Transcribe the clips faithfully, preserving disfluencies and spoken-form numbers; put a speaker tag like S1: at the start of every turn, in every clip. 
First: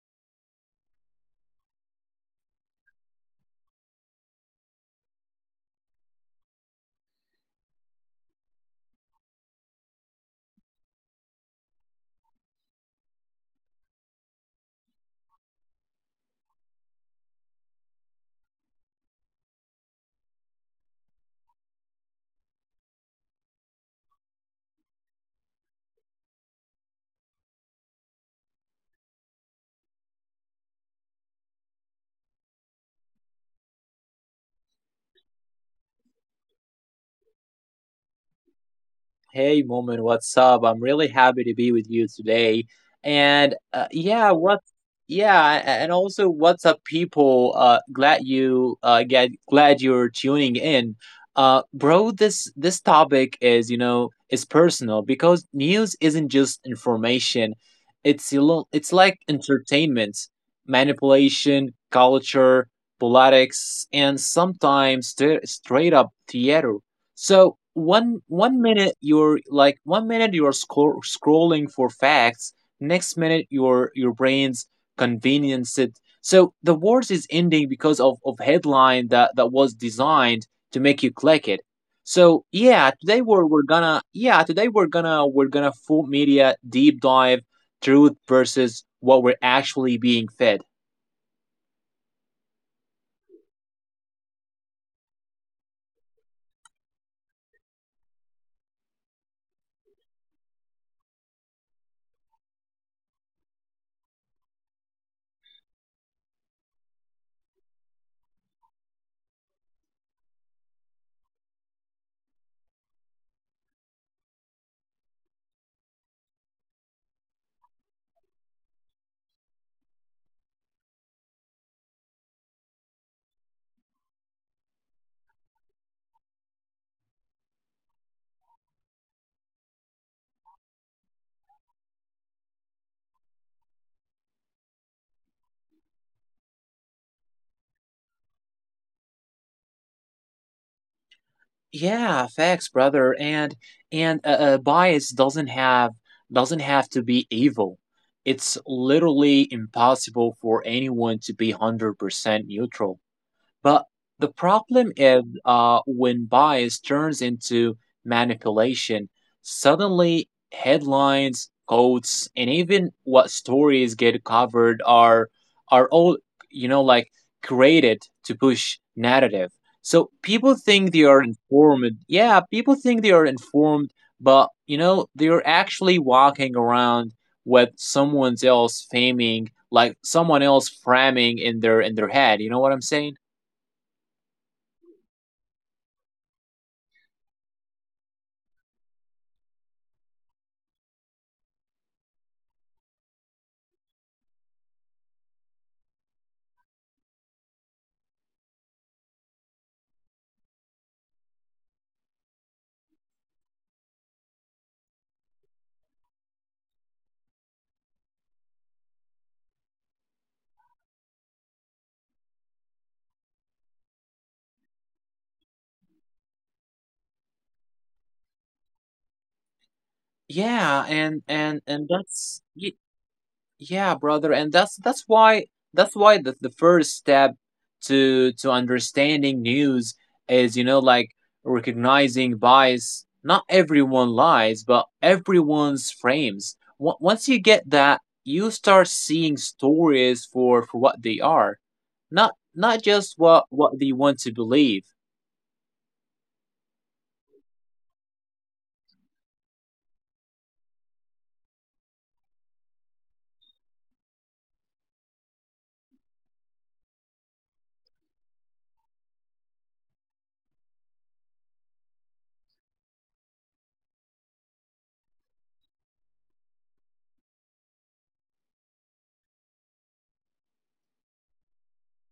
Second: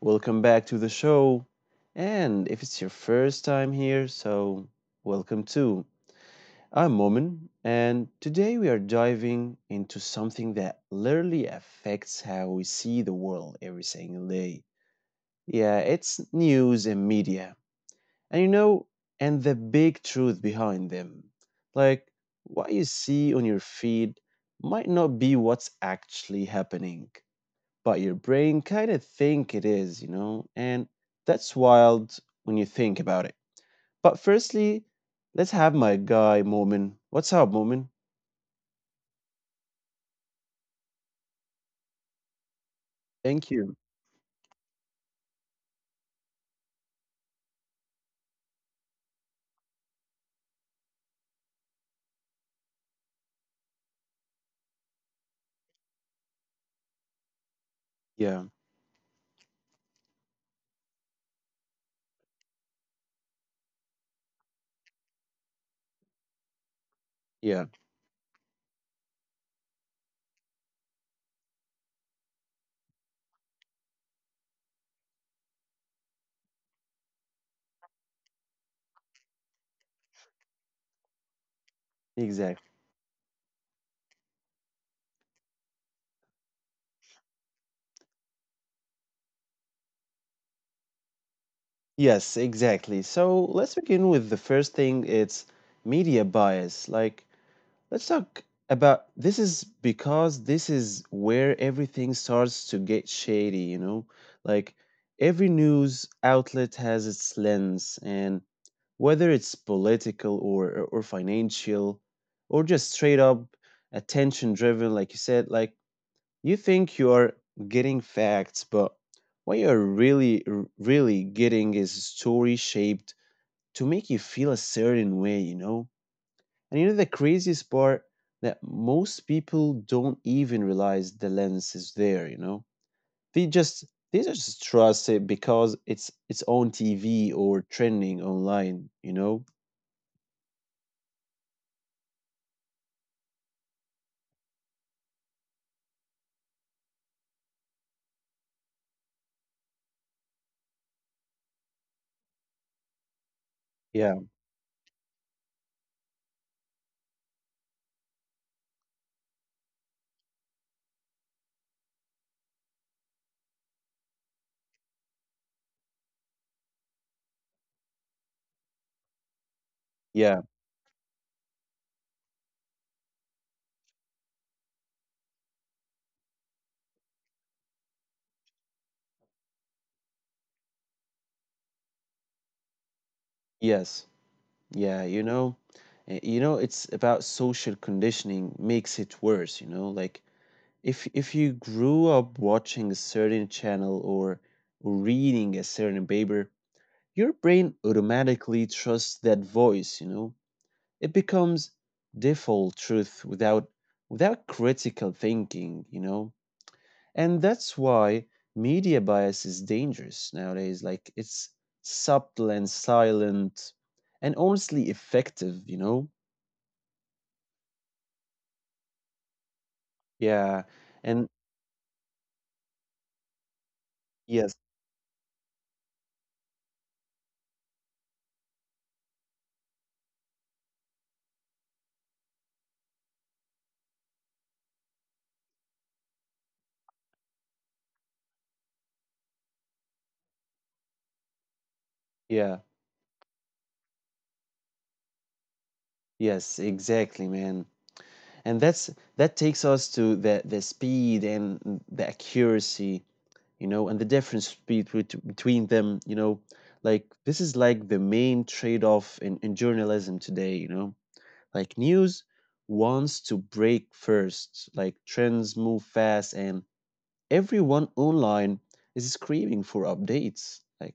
S1: welcome back to the show. And if it's your first time here, so welcome too. I'm Momin, and today we are diving into something that literally affects how we see the world every single day. Yeah, it's news and media. And you know, and the big truth behind them. Like, what you see on your feed might not be what's actually happening, but your brain kind of think it is, you know, and that's wild when you think about it. But firstly, let's have my guy Momin. What's up, Momin?
S2: Hey, Moment, what's up? I'm really happy to be with you today. And
S1: Thank
S2: uh,
S1: you.
S2: yeah, what? Yeah, a- and also, what's up, people? Uh, glad you uh get glad you're tuning in. Uh, bro, this this topic is you know is personal because news isn't just information. It's a lo-
S1: Yeah,
S2: it's like entertainment, manipulation, culture, politics, and sometimes st- straight up theater. So
S1: yeah,
S2: one one minute you're like one minute you're scro- scrolling for facts, next minute your your brain's convenience it. So the words is ending because of of headline that that was designed to make you click it. So yeah,
S1: exactly.
S2: today we're we're gonna yeah today we're gonna we're gonna full media deep dive truth versus what we're actually being fed.
S1: Yes, exactly. So let's begin with the first thing. It's media bias. Like, let's talk about this is because this is where everything starts to get shady, you know? Like, every news outlet has its lens, and whether it's political or or financial or just straight up attention driven, like you said. Like, you think you are getting facts, but what you're really r- really getting is a story shaped to make you feel a certain way, you know. And you know the craziest part, that most people don't even realize the lens is there, you know. they just they just trust it because it's it's on TV or trending online, you know.
S2: Yeah, facts, brother. And and uh, uh, bias doesn't have doesn't have to be evil. It's literally impossible for anyone to be one hundred percent neutral. But the
S1: Yeah,
S2: problem is uh, when bias turns into manipulation, suddenly headlines, quotes, and even what stories get covered are are all you know like created to push narrative. So people
S1: yeah.
S2: think they are informed. Yeah, people think they are informed, but you know they are actually walking around with someone else faming, like someone else framing in their in their head. You know what I'm saying?
S1: Yes. Yeah, you know, uh, you know it's about social conditioning makes it worse, you know. Like, if if you grew up watching a certain channel or reading a certain paper, your brain automatically trusts that voice, you know. It becomes default truth without without critical thinking, you know. And that's why media bias is dangerous nowadays. Like, it's subtle and silent and honestly effective, you know?
S2: Yeah,
S1: Yeah.
S2: and and
S1: And
S2: and that's y- yeah, brother, and that's
S1: yes,
S2: that's why that's why the, the first step to to understanding news is you know like recognizing bias. Not everyone lies, but everyone's frames. Wa- once you get that, you start seeing stories for for what they are, not not just
S1: yeah.
S2: what what they want to believe.
S1: Yes, exactly, man. And that's That takes us to the the speed and the accuracy, you know, and the difference speed bet- between them, you know. Like, this is like the main trade-off in, in journalism today, you know. Like, news wants to break first, like trends move fast, and everyone online is screaming for updates. Like,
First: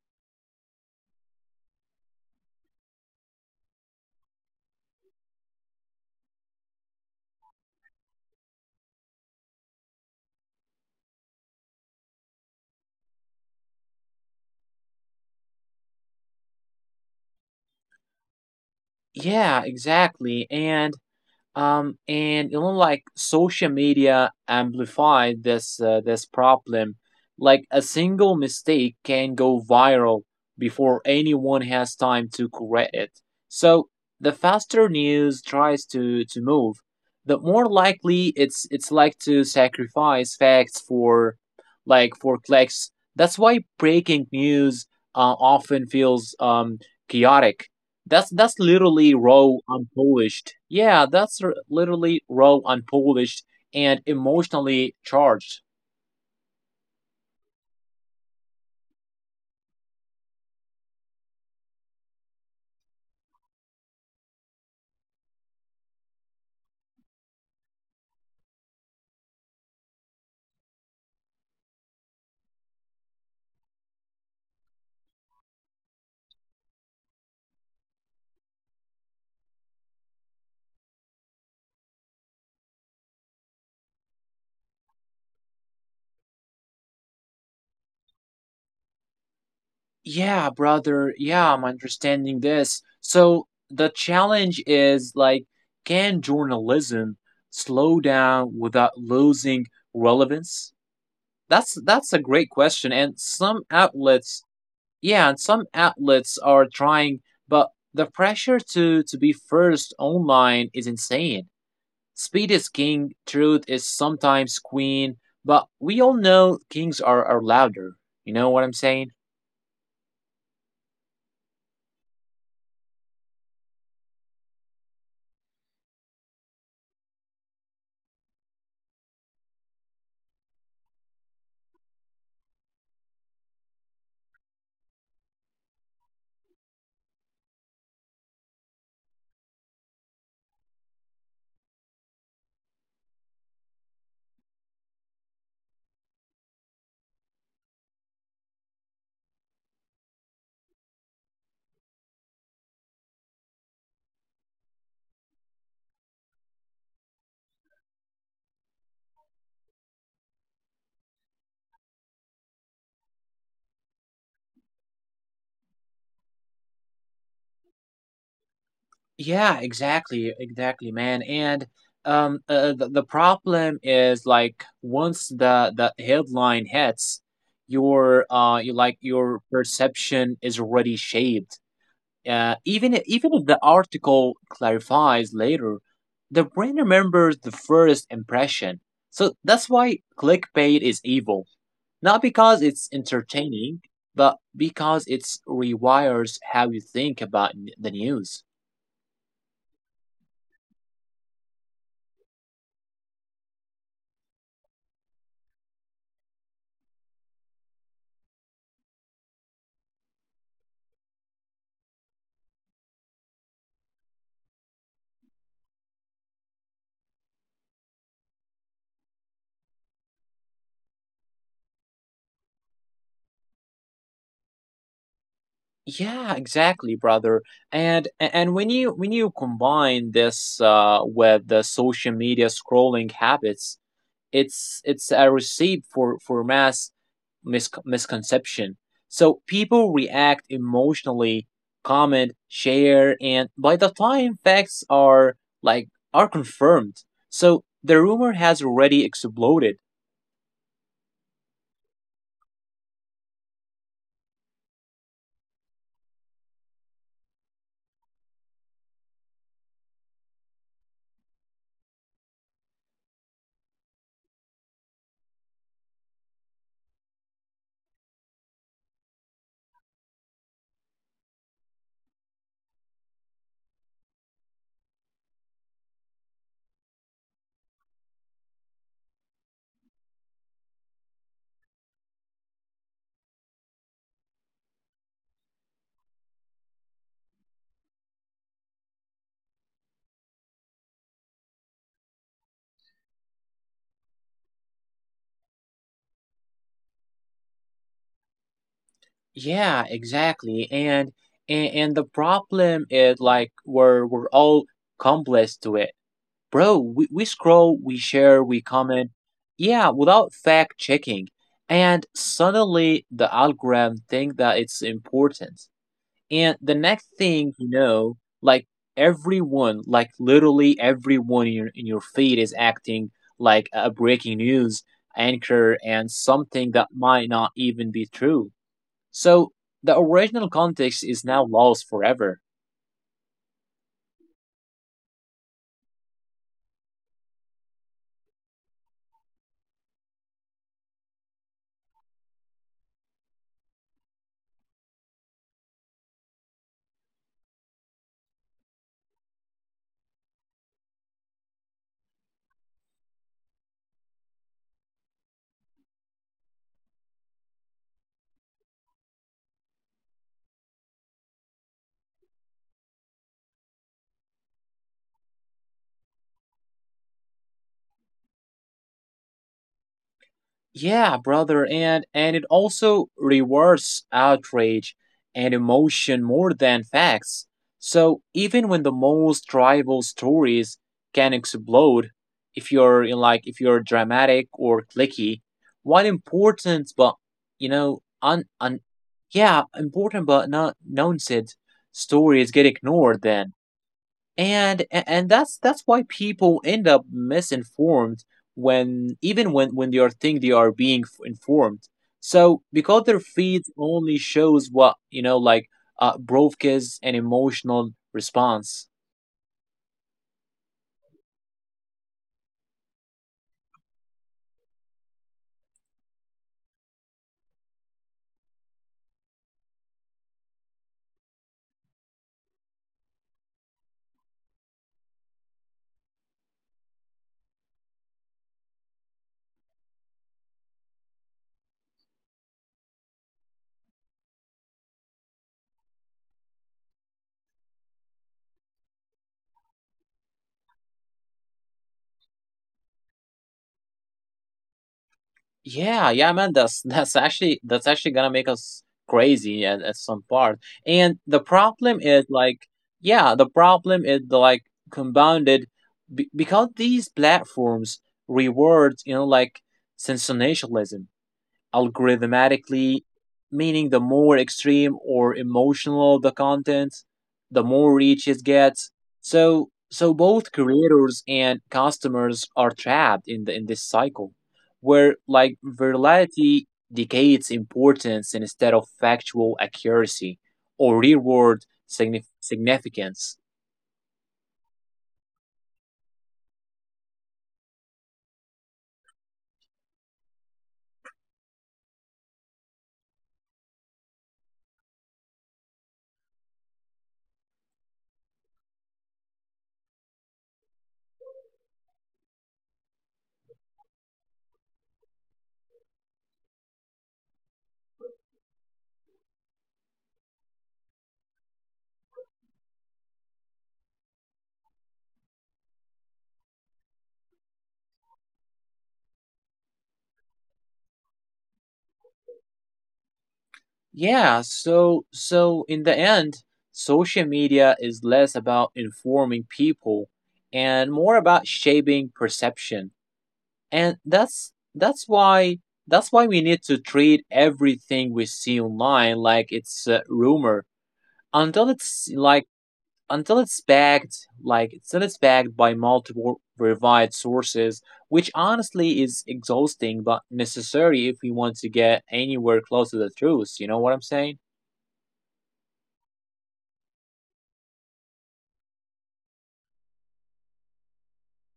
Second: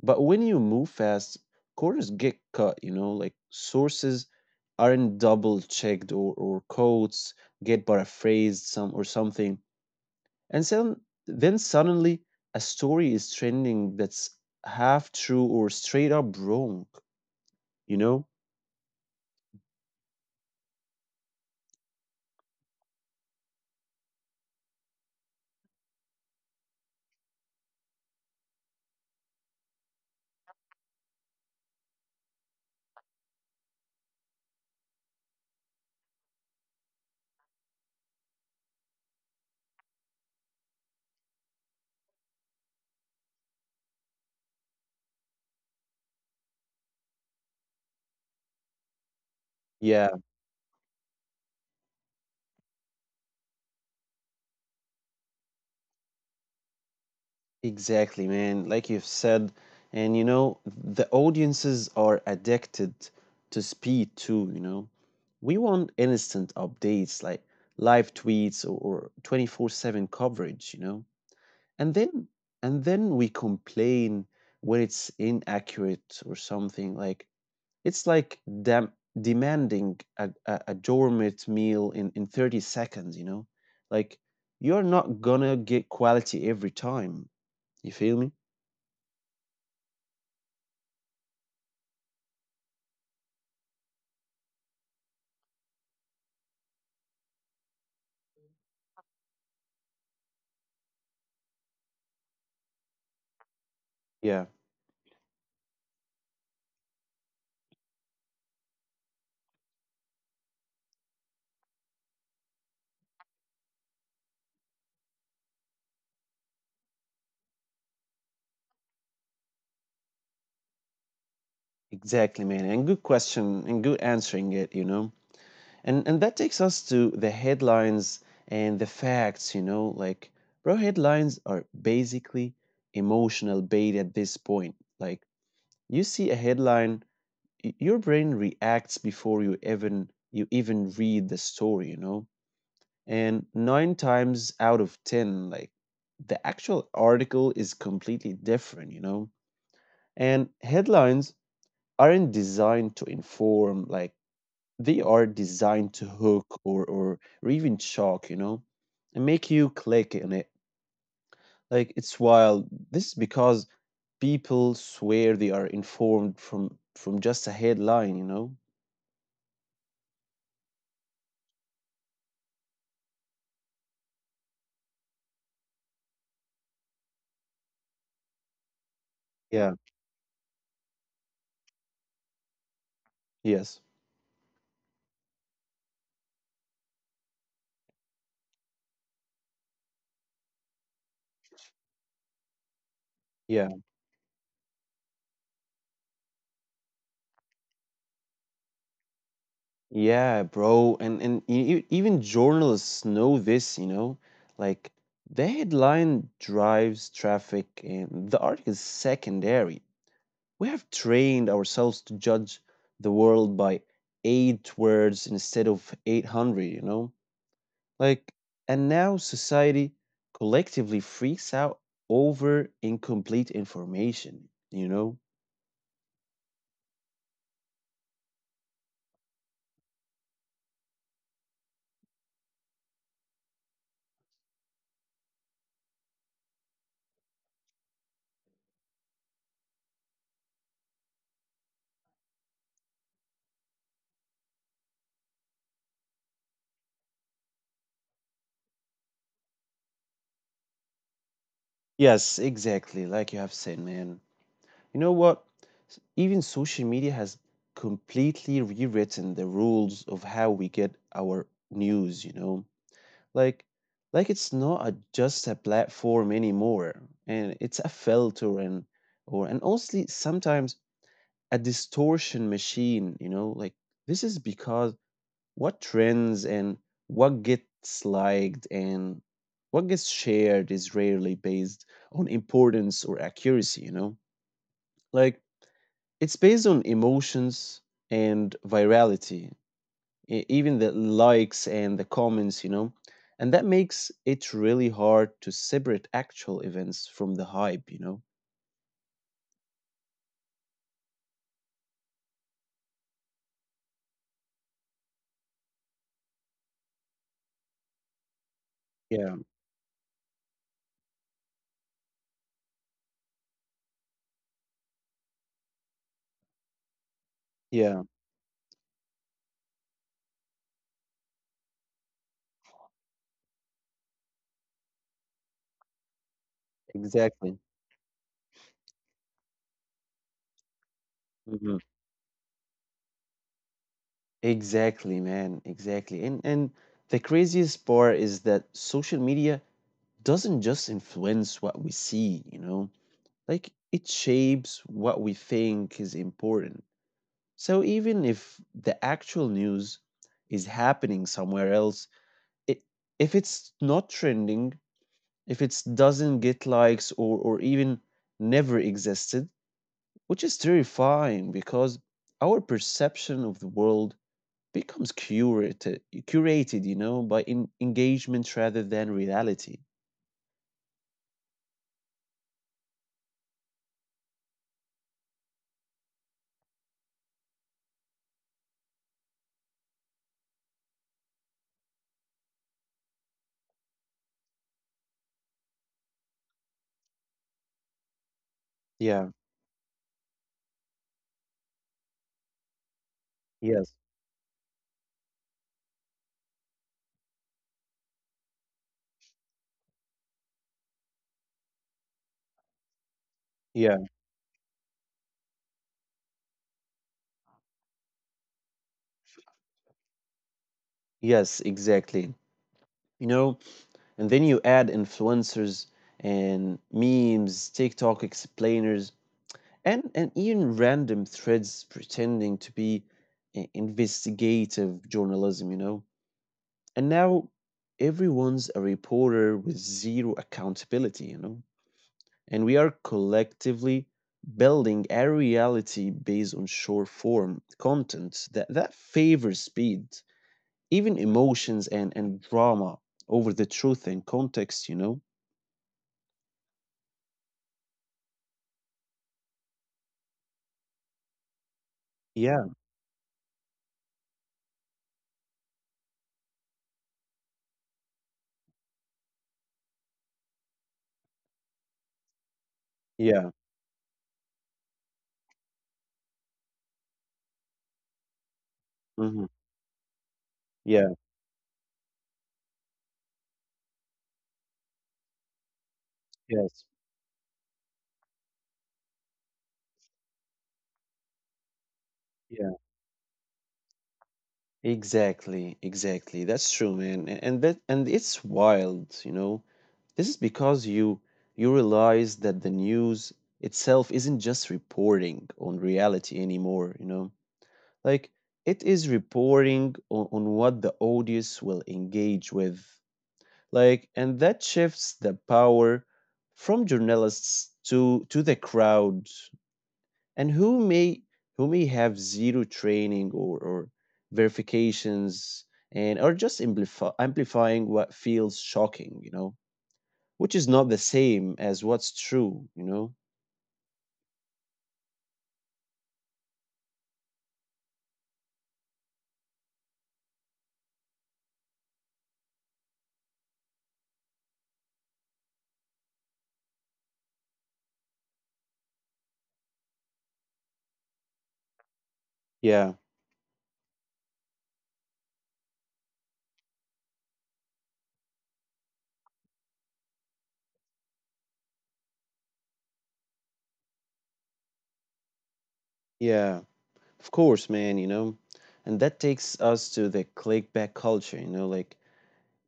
S1: but when you move fast, corners get cut, you know, like sources aren't double checked, or, or quotes get paraphrased some or something. And some Then suddenly a story is trending that's half true or straight up wrong, you know?
S2: Yeah, exactly, and. Um, and you know, like social media amplified this uh, this problem. Like a single mistake can go viral before anyone has time to correct it. So the faster news tries to to move, the more likely it's it's like to sacrifice facts for like for clicks. That's why breaking news uh, often feels um chaotic that's that's literally raw,
S1: Yeah.
S2: unpolished. Yeah, that's r- literally raw, unpolished, and emotionally charged.
S1: Exactly, man. Like you've said, and you know, the audiences are addicted to speed too, you know. We want instant updates like live tweets, or, or twenty four seven coverage, you know. And then and then we complain when it's inaccurate or something. Like, it's like dem demanding a, a, a gourmet meal in, in thirty seconds, you know. Like, you're not gonna get quality every time. You feel me?
S2: Yeah, brother. Yeah, I'm understanding this. So the challenge is like, can journalism slow down without losing relevance? That's that's a great question, and some
S1: Yeah,
S2: outlets, yeah, and some outlets are trying, but the pressure to to be first online is insane. Speed is king, truth is sometimes queen, but we all know kings are, are louder. You know what I'm saying?
S1: exactly, man. And good question and good answering it, you know. And and that takes us to the headlines and the facts, you know. Like, bro, headlines are basically emotional bait at this point. Like, you see a headline, y- your brain reacts before you even you even read the story, you know. And nine times out of ten, like, the actual article is completely different, you know. And headlines aren't designed to inform, like, they are designed to hook, or or, or even shock, you know, and make you click on it. Like, it's wild, this is because people swear they are informed from from just a headline, you know.
S2: Yeah, exactly, exactly, man. And um, uh, the, the problem is like once the the headline hits, your uh, you
S1: Yeah,
S2: like your perception is already shaped. Uh, even
S1: yes,
S2: i- even if the article clarifies later, the brain remembers the first impression. So that's why clickbait is evil. Not because
S1: yeah.
S2: it's entertaining, but because it rewires how you think about n- the news.
S1: Yeah, bro, and and e- e- even journalists know this, you know. Like, the headline drives traffic and the article is secondary. We have trained ourselves to judge the world by eight words instead of eight hundred, you know? Like, and now society collectively freaks out over incomplete information, you know?
S2: Yeah, exactly, brother. And a- and when you when you combine this uh, with the social media scrolling habits, it's it's a recipe for for mass mis- misconception. So people react emotionally, comment, share, and by the time facts are like are confirmed, so the rumor has already exploded.
S1: Yes, exactly. Like you have said, man. You know what? S- Even social media has completely rewritten the rules of how we get our news, you know? Like, like it's not a, just a platform anymore, and it's a filter and or and honestly sometimes a distortion machine, you know. Like, this is because what trends and what gets liked and what gets shared is rarely based on importance or accuracy, you know? Like, it's based on emotions and virality, e- even the likes and the comments, you know. And that makes it really hard to separate actual events from the hype, you know.
S2: Yeah, exactly. And and, and the problem is like we're we're all complex to it. Bro, we, we scroll, we
S1: Yeah,
S2: share, we comment. Yeah, without fact checking. And suddenly the algorithm think that it's important. And the
S1: yeah,
S2: next thing you know, like everyone, like literally everyone in your in your feed is acting like a breaking news anchor and
S1: exactly.
S2: something that might not even be true. So the original
S1: Mhm.
S2: context is now lost forever.
S1: Exactly, man. Exactly. And and the craziest part is that social media doesn't just influence what we see, you know. Like, it shapes what we think is important. So even if the actual news is happening somewhere else, it, if it's not trending, if it doesn't get likes, or, or even never existed, which is terrifying because our perception of the world becomes curated, curated, you know, by in- engagement rather than reality.
S2: Yeah, brother, and and it also rewards outrage and emotion more than facts. So even when the most tribal stories can explode, if you're you like if you're dramatic or clicky, one important but you know
S1: Yeah,
S2: un, un yeah important but not nonsense stories get
S1: yes,
S2: ignored then. and and that's that's why people end up misinformed when even when when they are think they are being f- informed so
S1: yeah,
S2: because their feed only shows what you know like uh broadcasts an emotional response.
S1: yes, exactly. You know, and then you add influencers and memes, TikTok explainers, and, and even random threads pretending to be i- investigative journalism, you know. And now everyone's a reporter with zero accountability, you know? And we are collectively building a reality based on short form content that, that favors speed, even emotions and, and drama over the truth and context, you know?
S2: Yeah, yeah, man, that's that's actually that's actually gonna make us crazy at, at some part. And the
S1: Yeah,
S2: problem is like, yeah, the problem is like compounded b because these platforms reward, you know, like sensationalism
S1: yeah,
S2: algorithmatically, meaning the more extreme or emotional the content, the more reach
S1: hmm,
S2: it gets. So
S1: yeah,
S2: so both creators and customers are trapped in the in this cycle where like
S1: yes,
S2: virality decays importance instead of factual accuracy or reward
S1: yeah.
S2: signif- significance.
S1: Exactly, exactly. That's true, man. A- And that and it's wild, you know. This is because you you realize that the news itself isn't just reporting on reality anymore, you know. Like, it is reporting on, on what the audience will engage with. Like and That shifts the power from journalists to to the crowd, and who may who may have zero training, or, or verifications, and are just amplifi- amplifying what feels shocking, you know, which is not the same as what's true, you know.
S2: Yeah, so so in the end, social media is less about informing people and more about shaping perception. And that's that's why that's why we need to treat everything we see online like it's a rumor until
S1: Yeah,
S2: it's like until it's backed like until it's backed by multiple verified sources, which honestly is exhausting but necessary if we want to get anywhere close to the truth. You know what I'm saying?
S1: yeah, of course, man, you know. And that takes us to the clickbait culture, you know. Like,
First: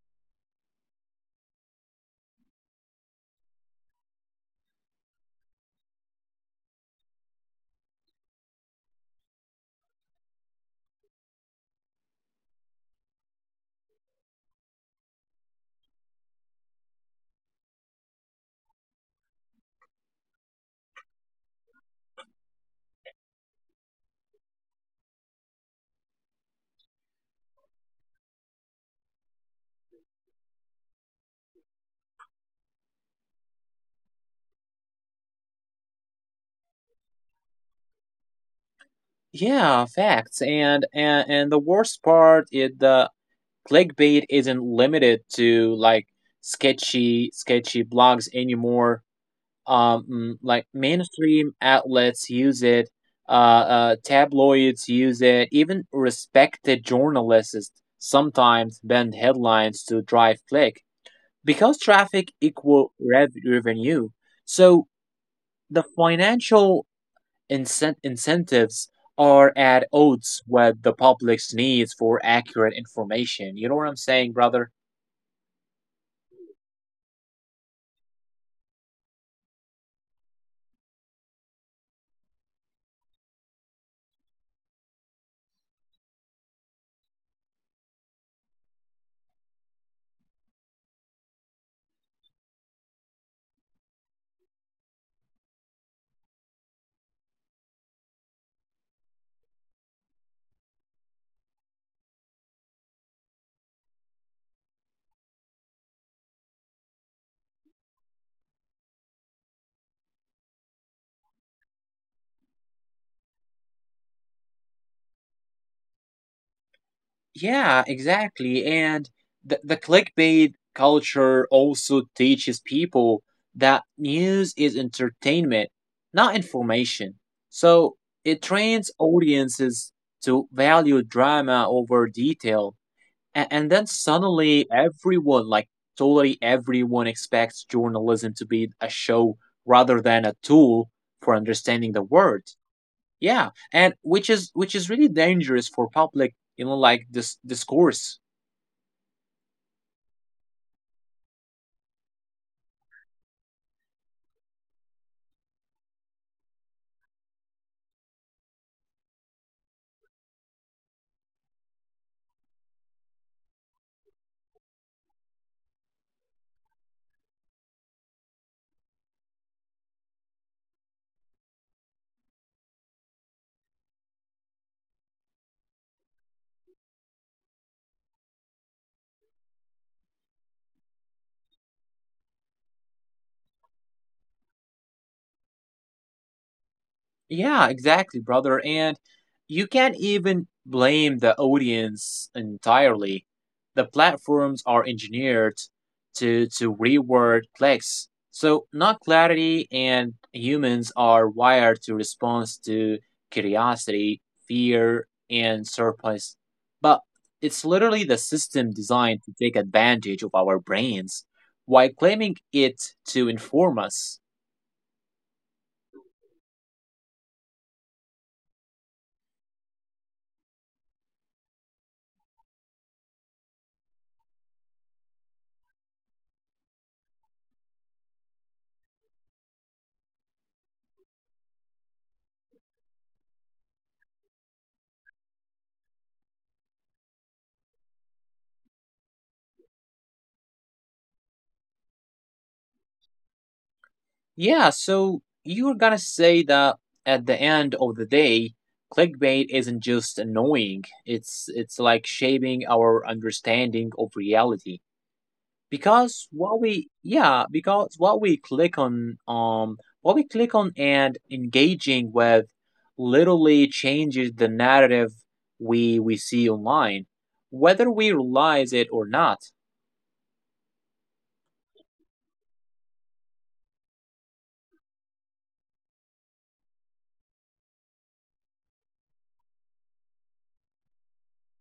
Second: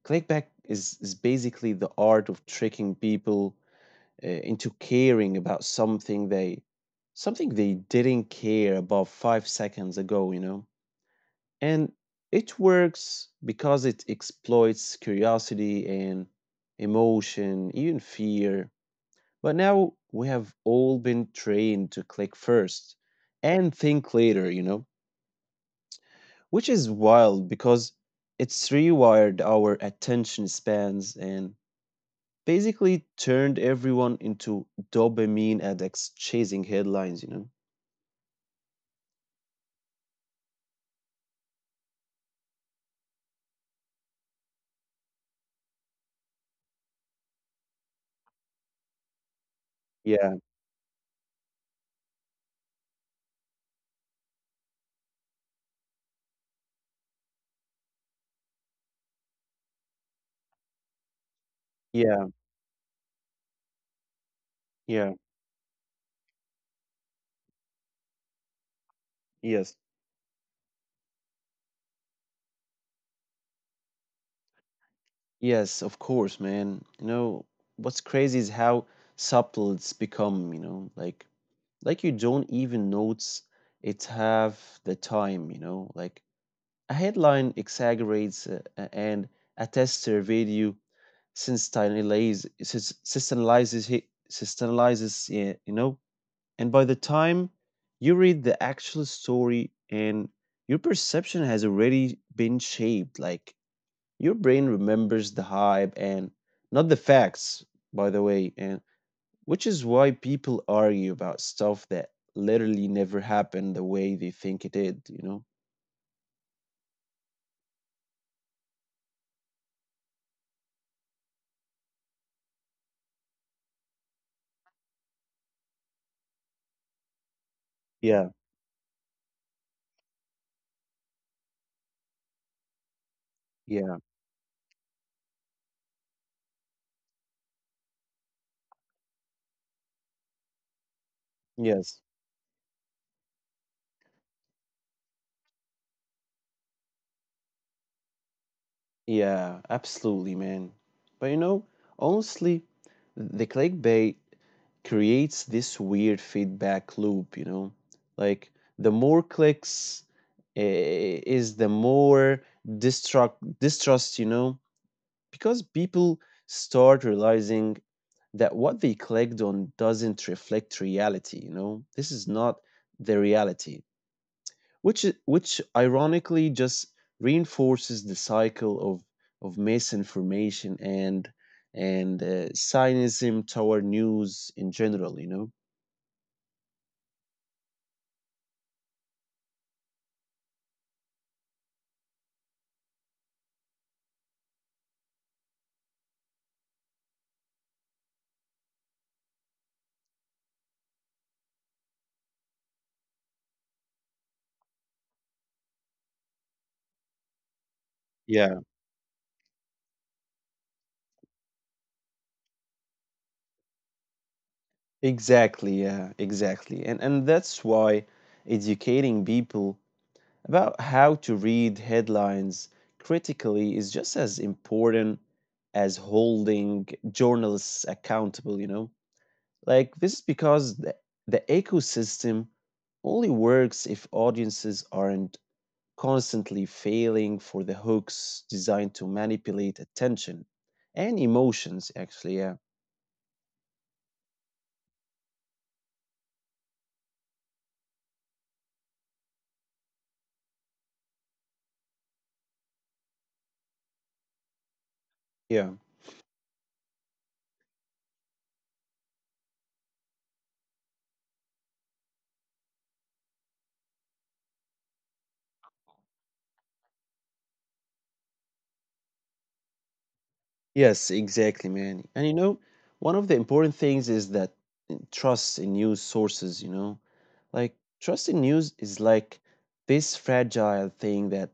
S1: clickbait is is basically the art of tricking people, uh, into caring about something they something they didn't care about five seconds ago, you know. And it works because it exploits curiosity and emotion, even fear. But now we have all been trained to click first and think later, you know, which is wild because it's rewired our attention spans and basically turned everyone into dopamine addicts chasing headlines, you know.
S2: Yeah facts and and, and the worst part is the clickbait isn't limited to like sketchy sketchy blogs anymore. Um, mm,
S1: Yeah,
S2: like mainstream outlets use it, uh, uh, tabloids use it, even respected journalists sometimes bend headlines to drive click because traffic
S1: yeah,
S2: equal rev- revenue. So
S1: yeah,
S2: the financial incent- incentives are
S1: yes.
S2: at odds with the public's needs for accurate information. You know what I'm saying, brother?
S1: Yes, of course, man. You know, what's crazy is how subtle it's become, you know. Like like you don't even notice it half the time, you know. Like, a headline exaggerates, uh, a- and a tester video sensationalizes sensationalizes it- sensationalizes it, you know, and by the time you read the actual story, and your perception has already been shaped. Like, your brain remembers the hype and not the facts, by the way, and which is why people argue about stuff that literally never happened the way they think it did, you know?
S2: Yeah, exactly. And the, the clickbait culture also teaches people that news is entertainment, not information. So
S1: Yeah,
S2: it trains audiences to value drama over detail. And, and then
S1: yeah,
S2: suddenly everyone, like totally everyone, expects journalism to be a show rather than a tool for understanding the
S1: yes.
S2: world. Yeah, and which is which is really dangerous for public you know like this discourse.
S1: Yeah, absolutely, man. But you know, honestly, the clickbait creates this weird feedback loop, you know? Like, the more clicks, eh, is the more distrust distrust, you know? Because people start realizing that what they clicked on doesn't reflect reality, you know. This is not the reality, which i- which ironically just reinforces the cycle of of misinformation and and uh, cynicism toward news in general, you know.
S2: Yeah, exactly, brother. And you can't even blame the audience entirely. The platforms are engineered to to reward clicks. So not clarity and humans are wired to respond to curiosity, fear, and surprise. But it's literally the
S1: Yeah.
S2: system designed to take advantage of our brains while claiming it to inform us.
S1: Exactly, yeah, exactly. And and that's why educating people about how to read headlines critically is just as important as holding journalists accountable, you know? Like, this is because the, the ecosystem only works if audiences aren't constantly failing for the hooks designed to manipulate attention and emotions, actually. Yeah.
S2: Yeah, so you're gonna say that at the end of the day, clickbait isn't just annoying. It's it's like shaping our understanding of reality.
S1: Yeah.
S2: Because what we yeah, because what we click on um what we click on and engaging with literally changes the narrative we we see online, whether we realize it or not.
S1: Yes, exactly, man. And you know, one of the important things is that, eh, trust in news sources, you know. Like, trust in news is like this fragile thing that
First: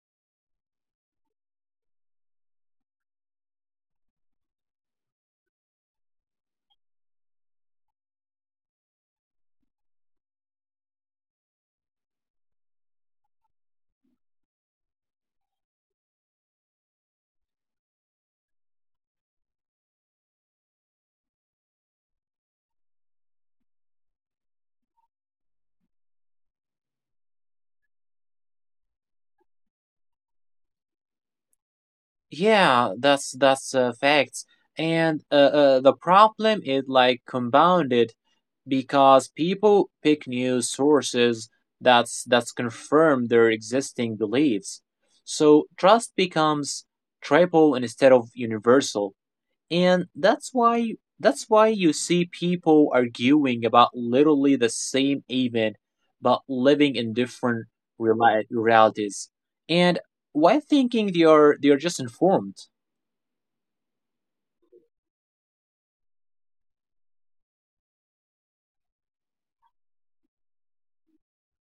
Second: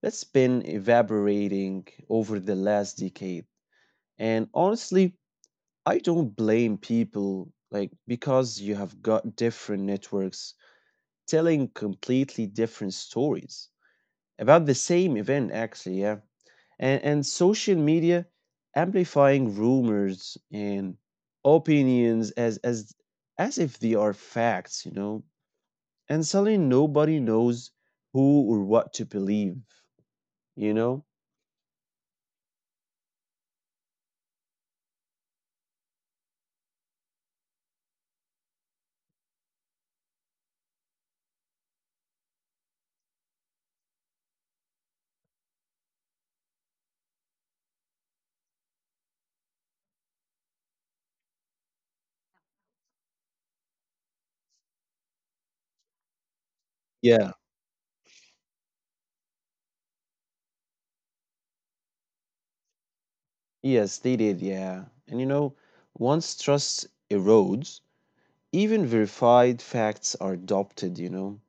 S1: that's been evaporating over the last decade. And honestly, I don't blame people, like, because you have got different networks telling completely different stories about the same event, actually, yeah, and, and social media amplifying rumors and opinions as as as if they are facts, you know, and suddenly nobody knows who or what to believe, you know.
S2: Yeah, that's that's uh, facts. And uh, uh, the problem is like compounded because people pick news sources that's that's confirm their existing beliefs. So trust becomes tribal instead of universal. And that's why that's why you see people arguing about literally the same event but living in
S1: Yeah.
S2: different reali- realities. And why thinking they are they are just informed?
S1: Yes they did, yeah, and you know, once trust erodes, even verified facts are adopted, you know.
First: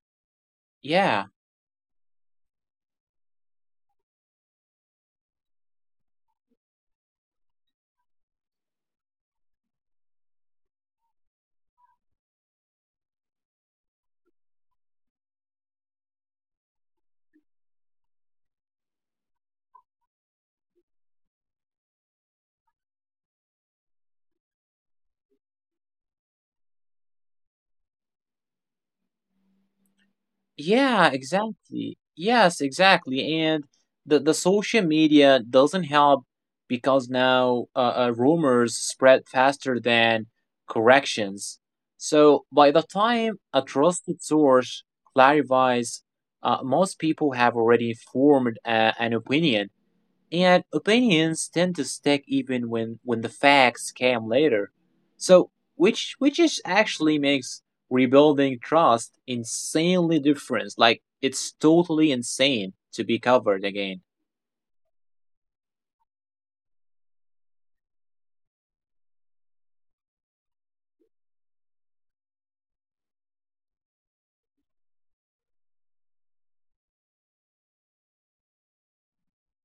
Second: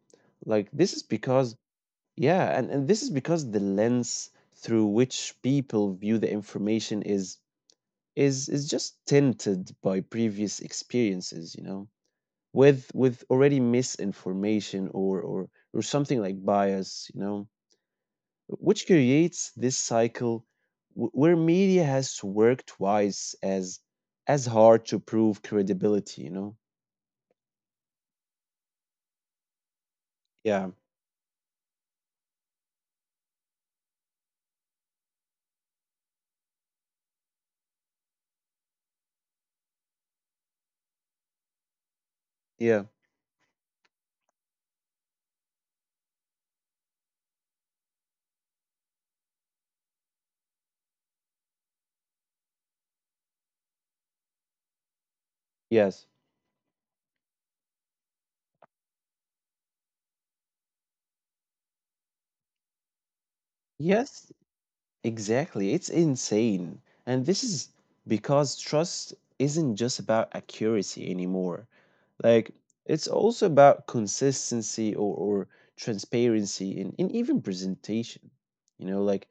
S1: Like, this is
S2: Yeah.
S1: because yeah, and, and this is because the lens through which people view the information is is is just tinted by previous experiences, you know, with with already misinformation, or or or something like bias, you know, which creates this cycle wh- where media has to work twice as as hard to prove credibility, you know. Yeah.
S2: Yeah, exactly. Yes, exactly. And the the social media doesn't help because now uh, uh, rumors spread faster than corrections. So by the
S1: Yeah.
S2: time a trusted source clarifies, uh, most people have already formed a, an opinion and opinions tend to stick even when when the facts came later. So, which
S1: Yes.
S2: which is actually makes rebuilding trust insanely different. Like it's totally insane to be covered again.
S1: Yes, exactly. It's insane. And this is because trust isn't just about accuracy anymore. Like, it's also about consistency, or, or transparency, and, and even presentation. You know, like,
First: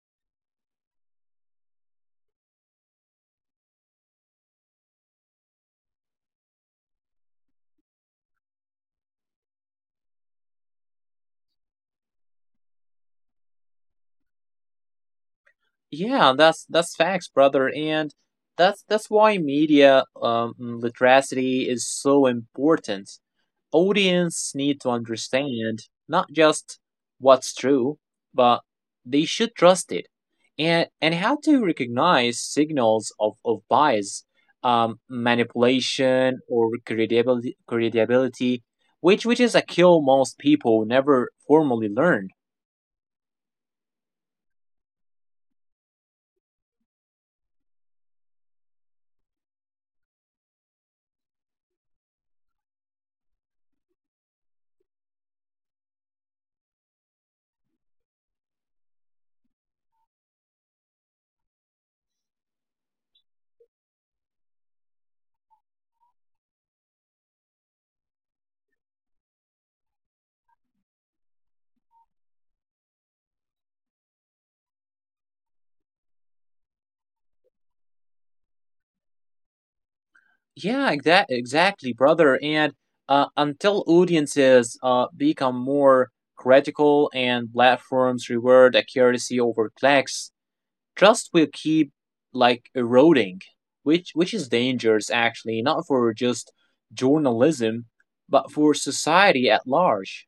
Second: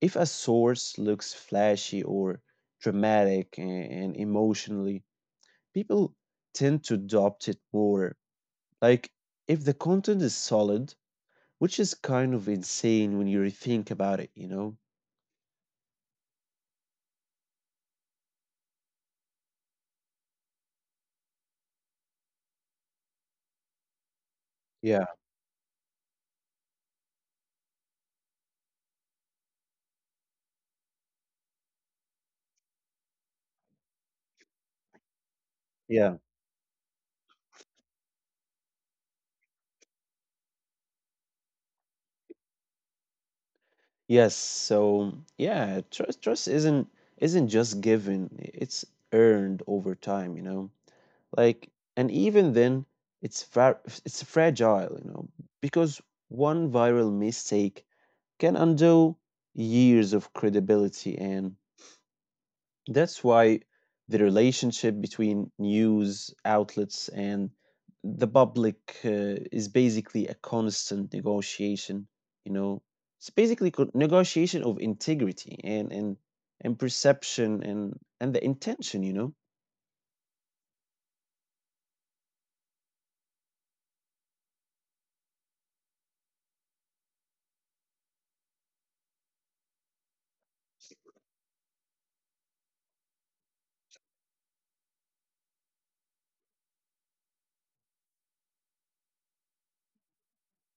S1: if a source looks flashy or dramatic and, and emotionally, people tend to adopt it more. Like, if the content is solid, which is kind of insane when you think about it, you know?
S2: Yeah, that's that's facts, brother, and that's that's why media um, literacy is so important. Audience
S1: Yeah,
S2: need to understand not just what's true, but they should trust it, and and how to recognize signals of of bias, um,
S1: yeah.
S2: manipulation, or credibility credibility, which which is a skill most people never formally learn.
S1: Yes, so yeah, trust trust isn't isn't just given. It's earned over time, you know. Like and even then it's fra- it's fragile, you know, because one viral mistake can undo years of credibility, and that's why the relationship between news outlets and the public uh, is basically a constant negotiation. You know, it's basically co- negotiation of integrity and and and perception and and the intention. You know.
S2: Yeah, exact exactly, brother. And uh, until audiences uh, become more critical and platforms reward accuracy over clicks, trust will keep like eroding, which which is dangerous actually, not for just journalism, but for society at large.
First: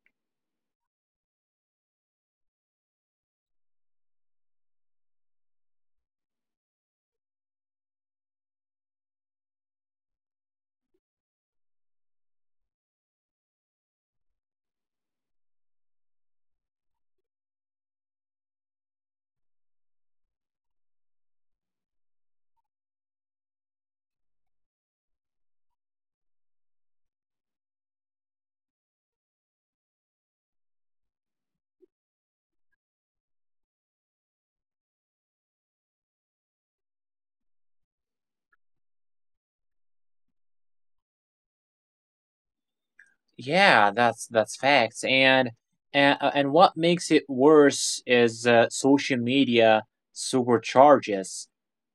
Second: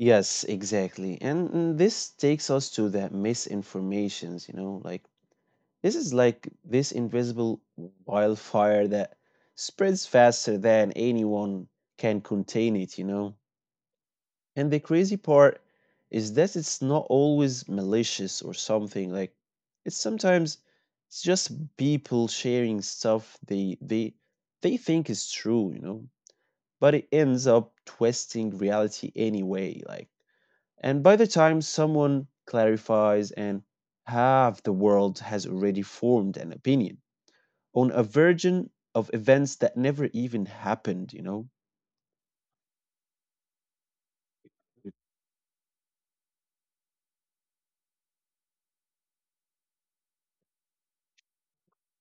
S1: Yes, exactly. And and this takes us to the misinformations. You know, like this is like this invisible wildfire that spreads faster than anyone can contain it. You know. And the crazy part is that it's not always malicious or something. Like it's sometimes it's just people sharing stuff they they they think is true, you know. But it ends up twisting reality anyway. Like and by the time someone clarifies, and half the world has already formed an opinion on a version of events that never even happened, you know?
S2: Yeah, that's that's facts. And and, uh, and what makes it worse is uh, social media supercharges.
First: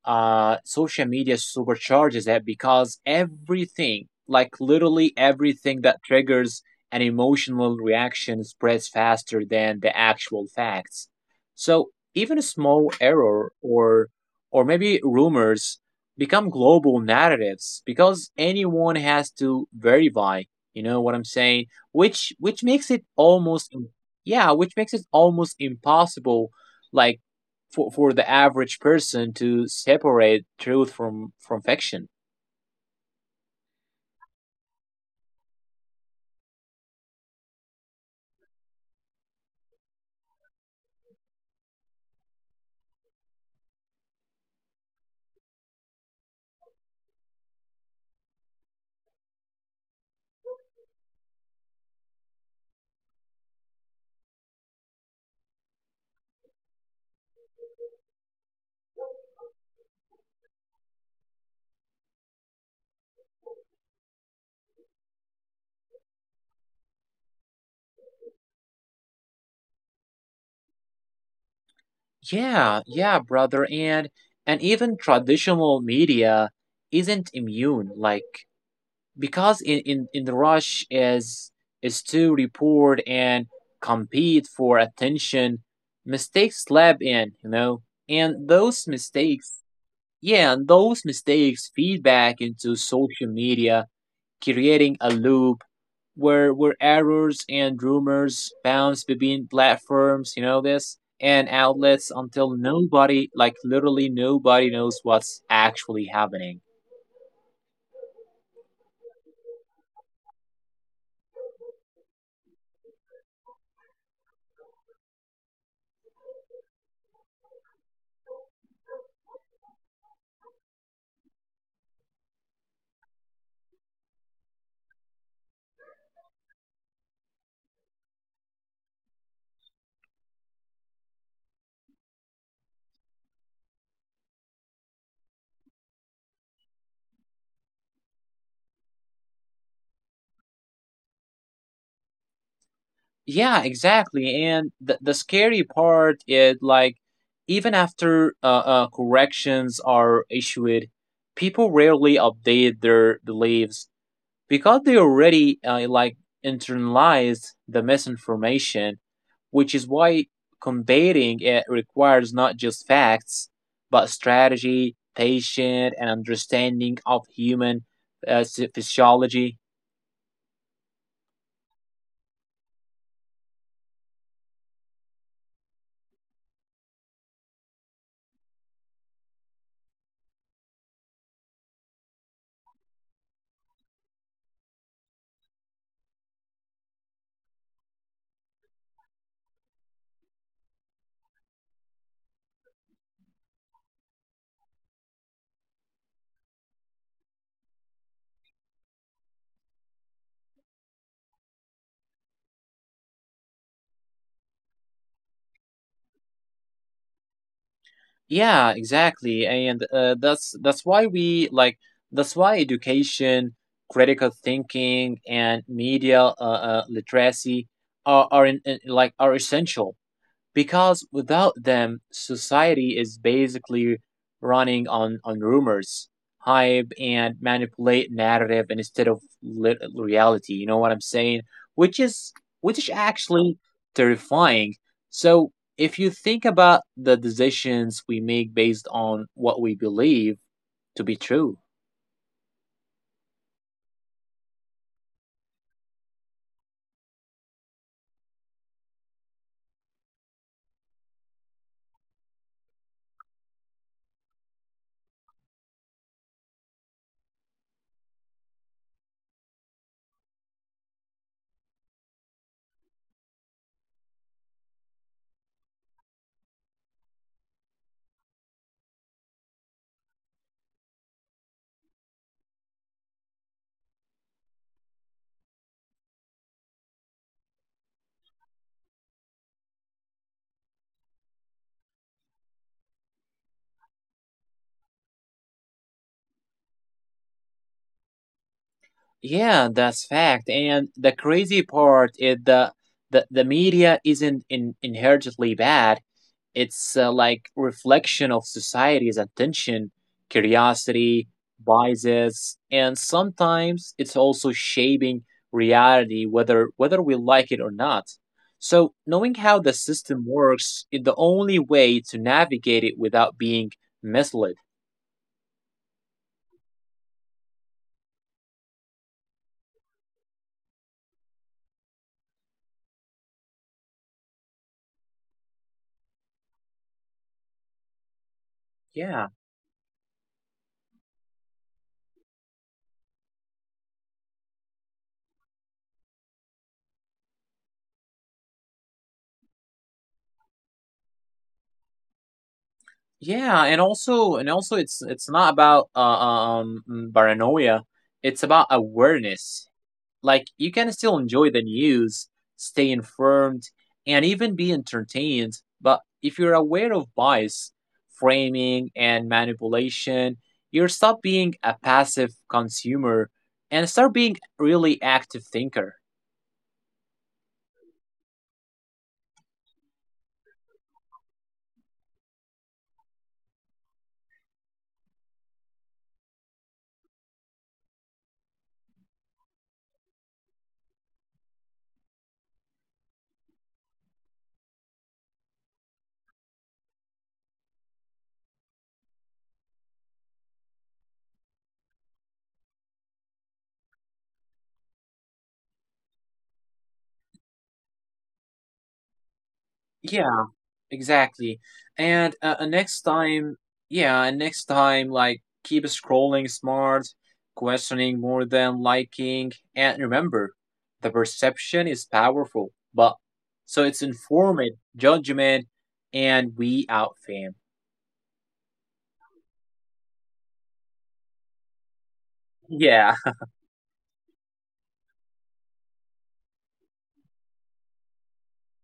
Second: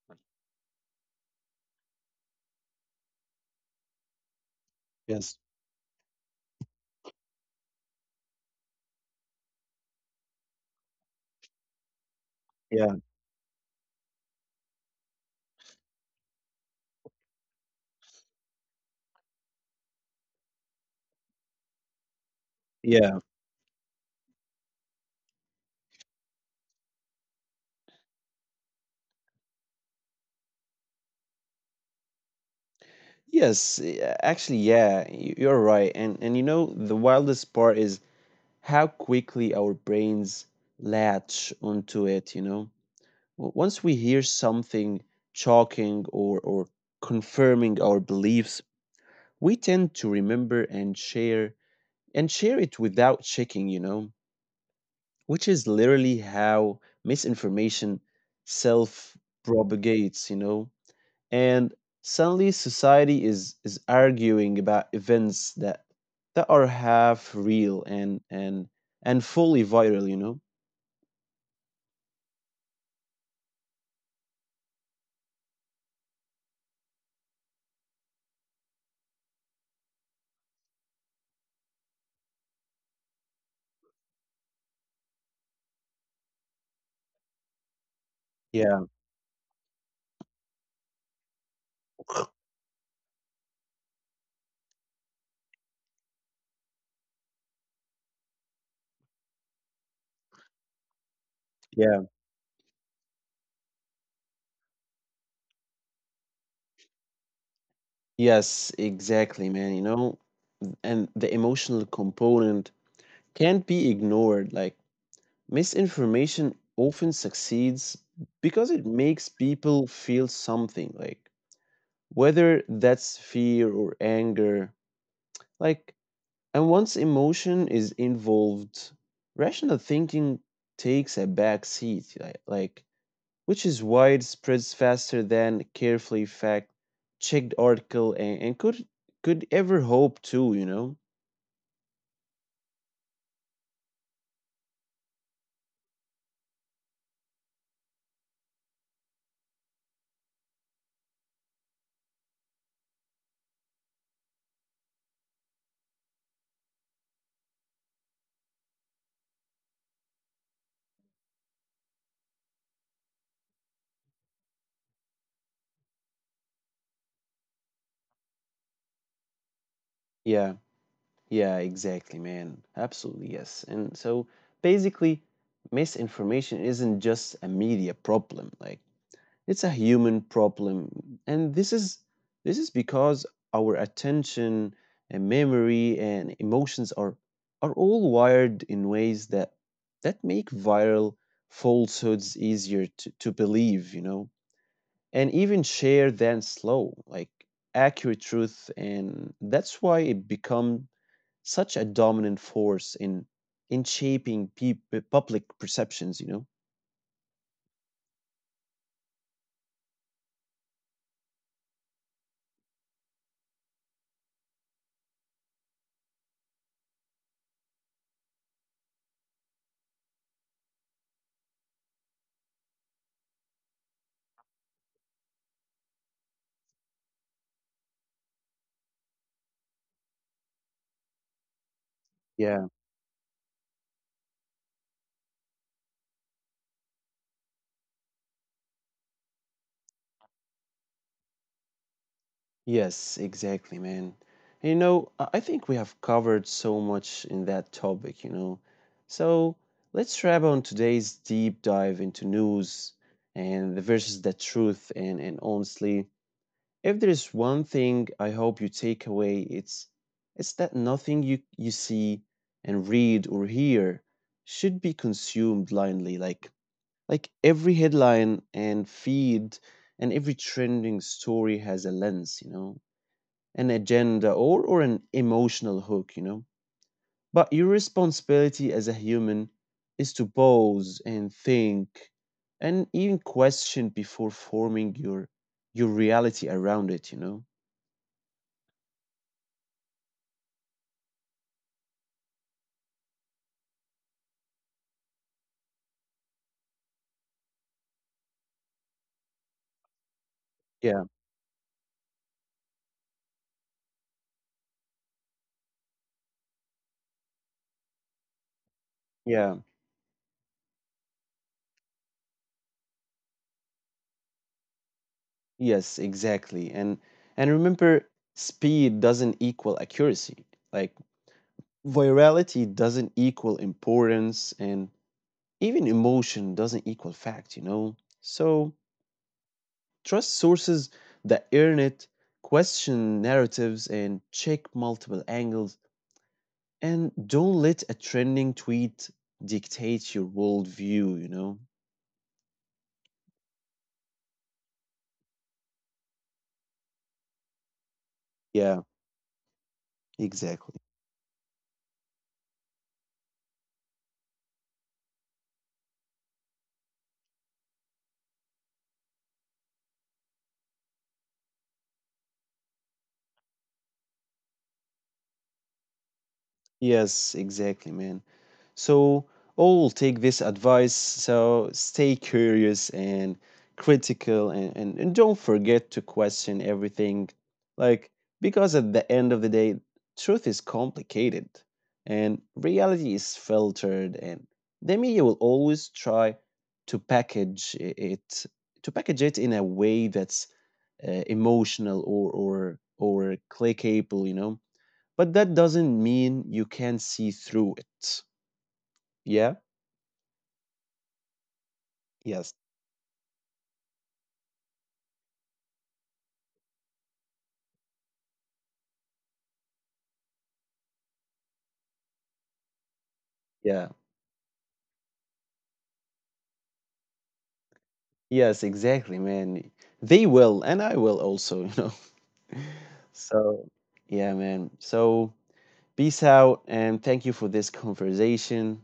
S2: Uh, social media supercharges that because everything, like literally
S1: Yes.
S2: everything that triggers an emotional reaction, spreads faster than the actual facts. So even a small
S1: Yeah.
S2: error or or maybe rumors become global narratives because anyone has to verify. You know what I'm saying? Which which makes it
S1: Yeah.
S2: almost yeah, which makes it almost impossible like for for the average person to separate truth from from fiction.
S1: Yes, e- actually, yeah, y- you're right. And and you know, the wildest part is how quickly our brains latch onto it, you know. W- Once we hear something shocking or or confirming our beliefs, we tend to remember and share and share it without checking, you know, which is literally how misinformation self propagates, you know. And suddenly society is is arguing about events that that are half real and and and fully viral, you know.
S2: Yeah, yeah, brother, and and even traditional media isn't immune like because in in, in the rush is is to report and compete for attention mistakes slip in, you know, and those
S1: Yeah.
S2: mistakes. Yeah, and those mistakes feed back into social media, creating a loop where where errors and rumors bounce between platforms, you know this, and
S1: Yeah.
S2: outlets until nobody, like literally nobody knows what's actually happening.
S1: Yes, exactly, man, you know. And the emotional component can't be ignored. Like misinformation often succeeds because it makes people feel something, like whether that's fear or anger. Like and once emotion is involved, rational thinking takes a back seat, li- like, which is why it spreads faster than carefully fact checked article and, and could could ever hope to, you know?
S2: Yeah, exactly. And the, the scary part is like even after uh, uh, corrections are issued, people rarely update their beliefs because they already uh, like internalize the misinformation, which is why combating it requires not just facts, but strategy, patience, and understanding of human uh, phy- physiology.
S1: Yeah, yeah, exactly, man. Absolutely, yes. And so basically misinformation isn't just a media problem. Like it's a human problem. And this is this is because our attention and memory and emotions are are all wired in ways that that make viral falsehoods easier to, to believe, you know, and even share than slow, like accurate truth. And that's why it become such a dominant force in in shaping peop public perceptions, you know.
S2: Yeah, exactly, and uh, that's that's why we like that's why education, critical thinking, and media uh, uh, literacy are, are in, in- like are essential because without them, society is basically running on, on rumors, hype, and manipulate narrative instead of lit- reality. You know what I'm saying? Which is which is actually terrifying. So if you think about the decisions we make based on what we believe to be true,
S1: Yes, exactly, man. And you know, I I think we have covered so much in that topic, you know. So let's wrap on today's deep dive into news and the versus the truth. And and honestly, if there is one thing I hope you take away, it's it's that nothing you you see and read or hear should be consumed blindly. Like like every headline and feed and every trending story has a lens, you know, an agenda, or, or an emotional hook, you know. But your responsibility as a human is to pause and think and even question before forming your your reality around it, you know.
S2: yeah, that's fact. And the crazy part is the the, the media isn't in, inherently bad. It's uh, like reflection of society's attention, curiosity,
S1: Yeah,
S2: biases, and sometimes it's also shaping reality whether whether we like it or not. So knowing how the
S1: yeah.
S2: system works is the only way to navigate it without being misled.
S1: Yes, exactly. And and remember, speed doesn't equal accuracy. Like virality doesn't equal importance, and even emotion doesn't equal fact, you know. So
S2: Yeah,
S1: trust sources that earn it, question narratives, and check multiple angles. And don't let a trending tweet dictate your worldview, you know?
S2: yeah, and also and also it's it's not about uh, um paranoia, it's about
S1: Yeah,
S2: awareness. Like you
S1: exactly.
S2: can still enjoy the news, stay informed, and even be entertained. But if you're aware of bias, framing, and manipulation, you stop being a passive consumer and start being a really active thinker.
S1: Yes, exactly, man. So, all take this advice. So, stay curious and critical, and, and, and don't forget to question everything. Like, because at the end of the day, truth is complicated and reality is filtered, and the media will always try to package I- it to package it in a way that's uh, emotional or or or clickable, you know. But that doesn't mean you can't see through it. Yeah?
S2: Yeah, exactly. And
S1: Yes.
S2: uh, uh, next time, yeah, and next time, like, keep scrolling smart, questioning more than liking. And remember, the perception is powerful, but so
S1: Yeah.
S2: it's informed judgment, and we out, fam.
S1: Yes, exactly, man. They will, and I will also, you know.
S2: Yeah.
S1: So, yeah, man. So, peace out, and thank you for this conversation.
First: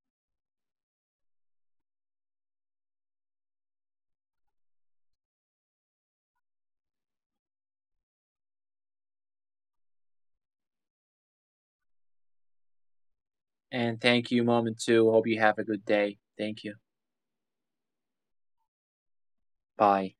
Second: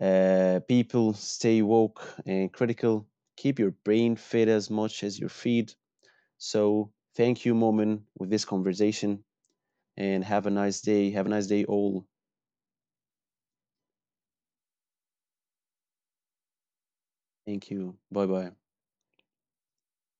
S1: Uh, people, stay woke and critical. Keep your brain fed as much as your feet. So, thank you, Momin, with this conversation, and have a nice day. Have a nice day, all.
S2: And thank you, mom, and two. Hope you have a good day. Thank you.
S1: Thank you. Bye bye.
S2: Bye.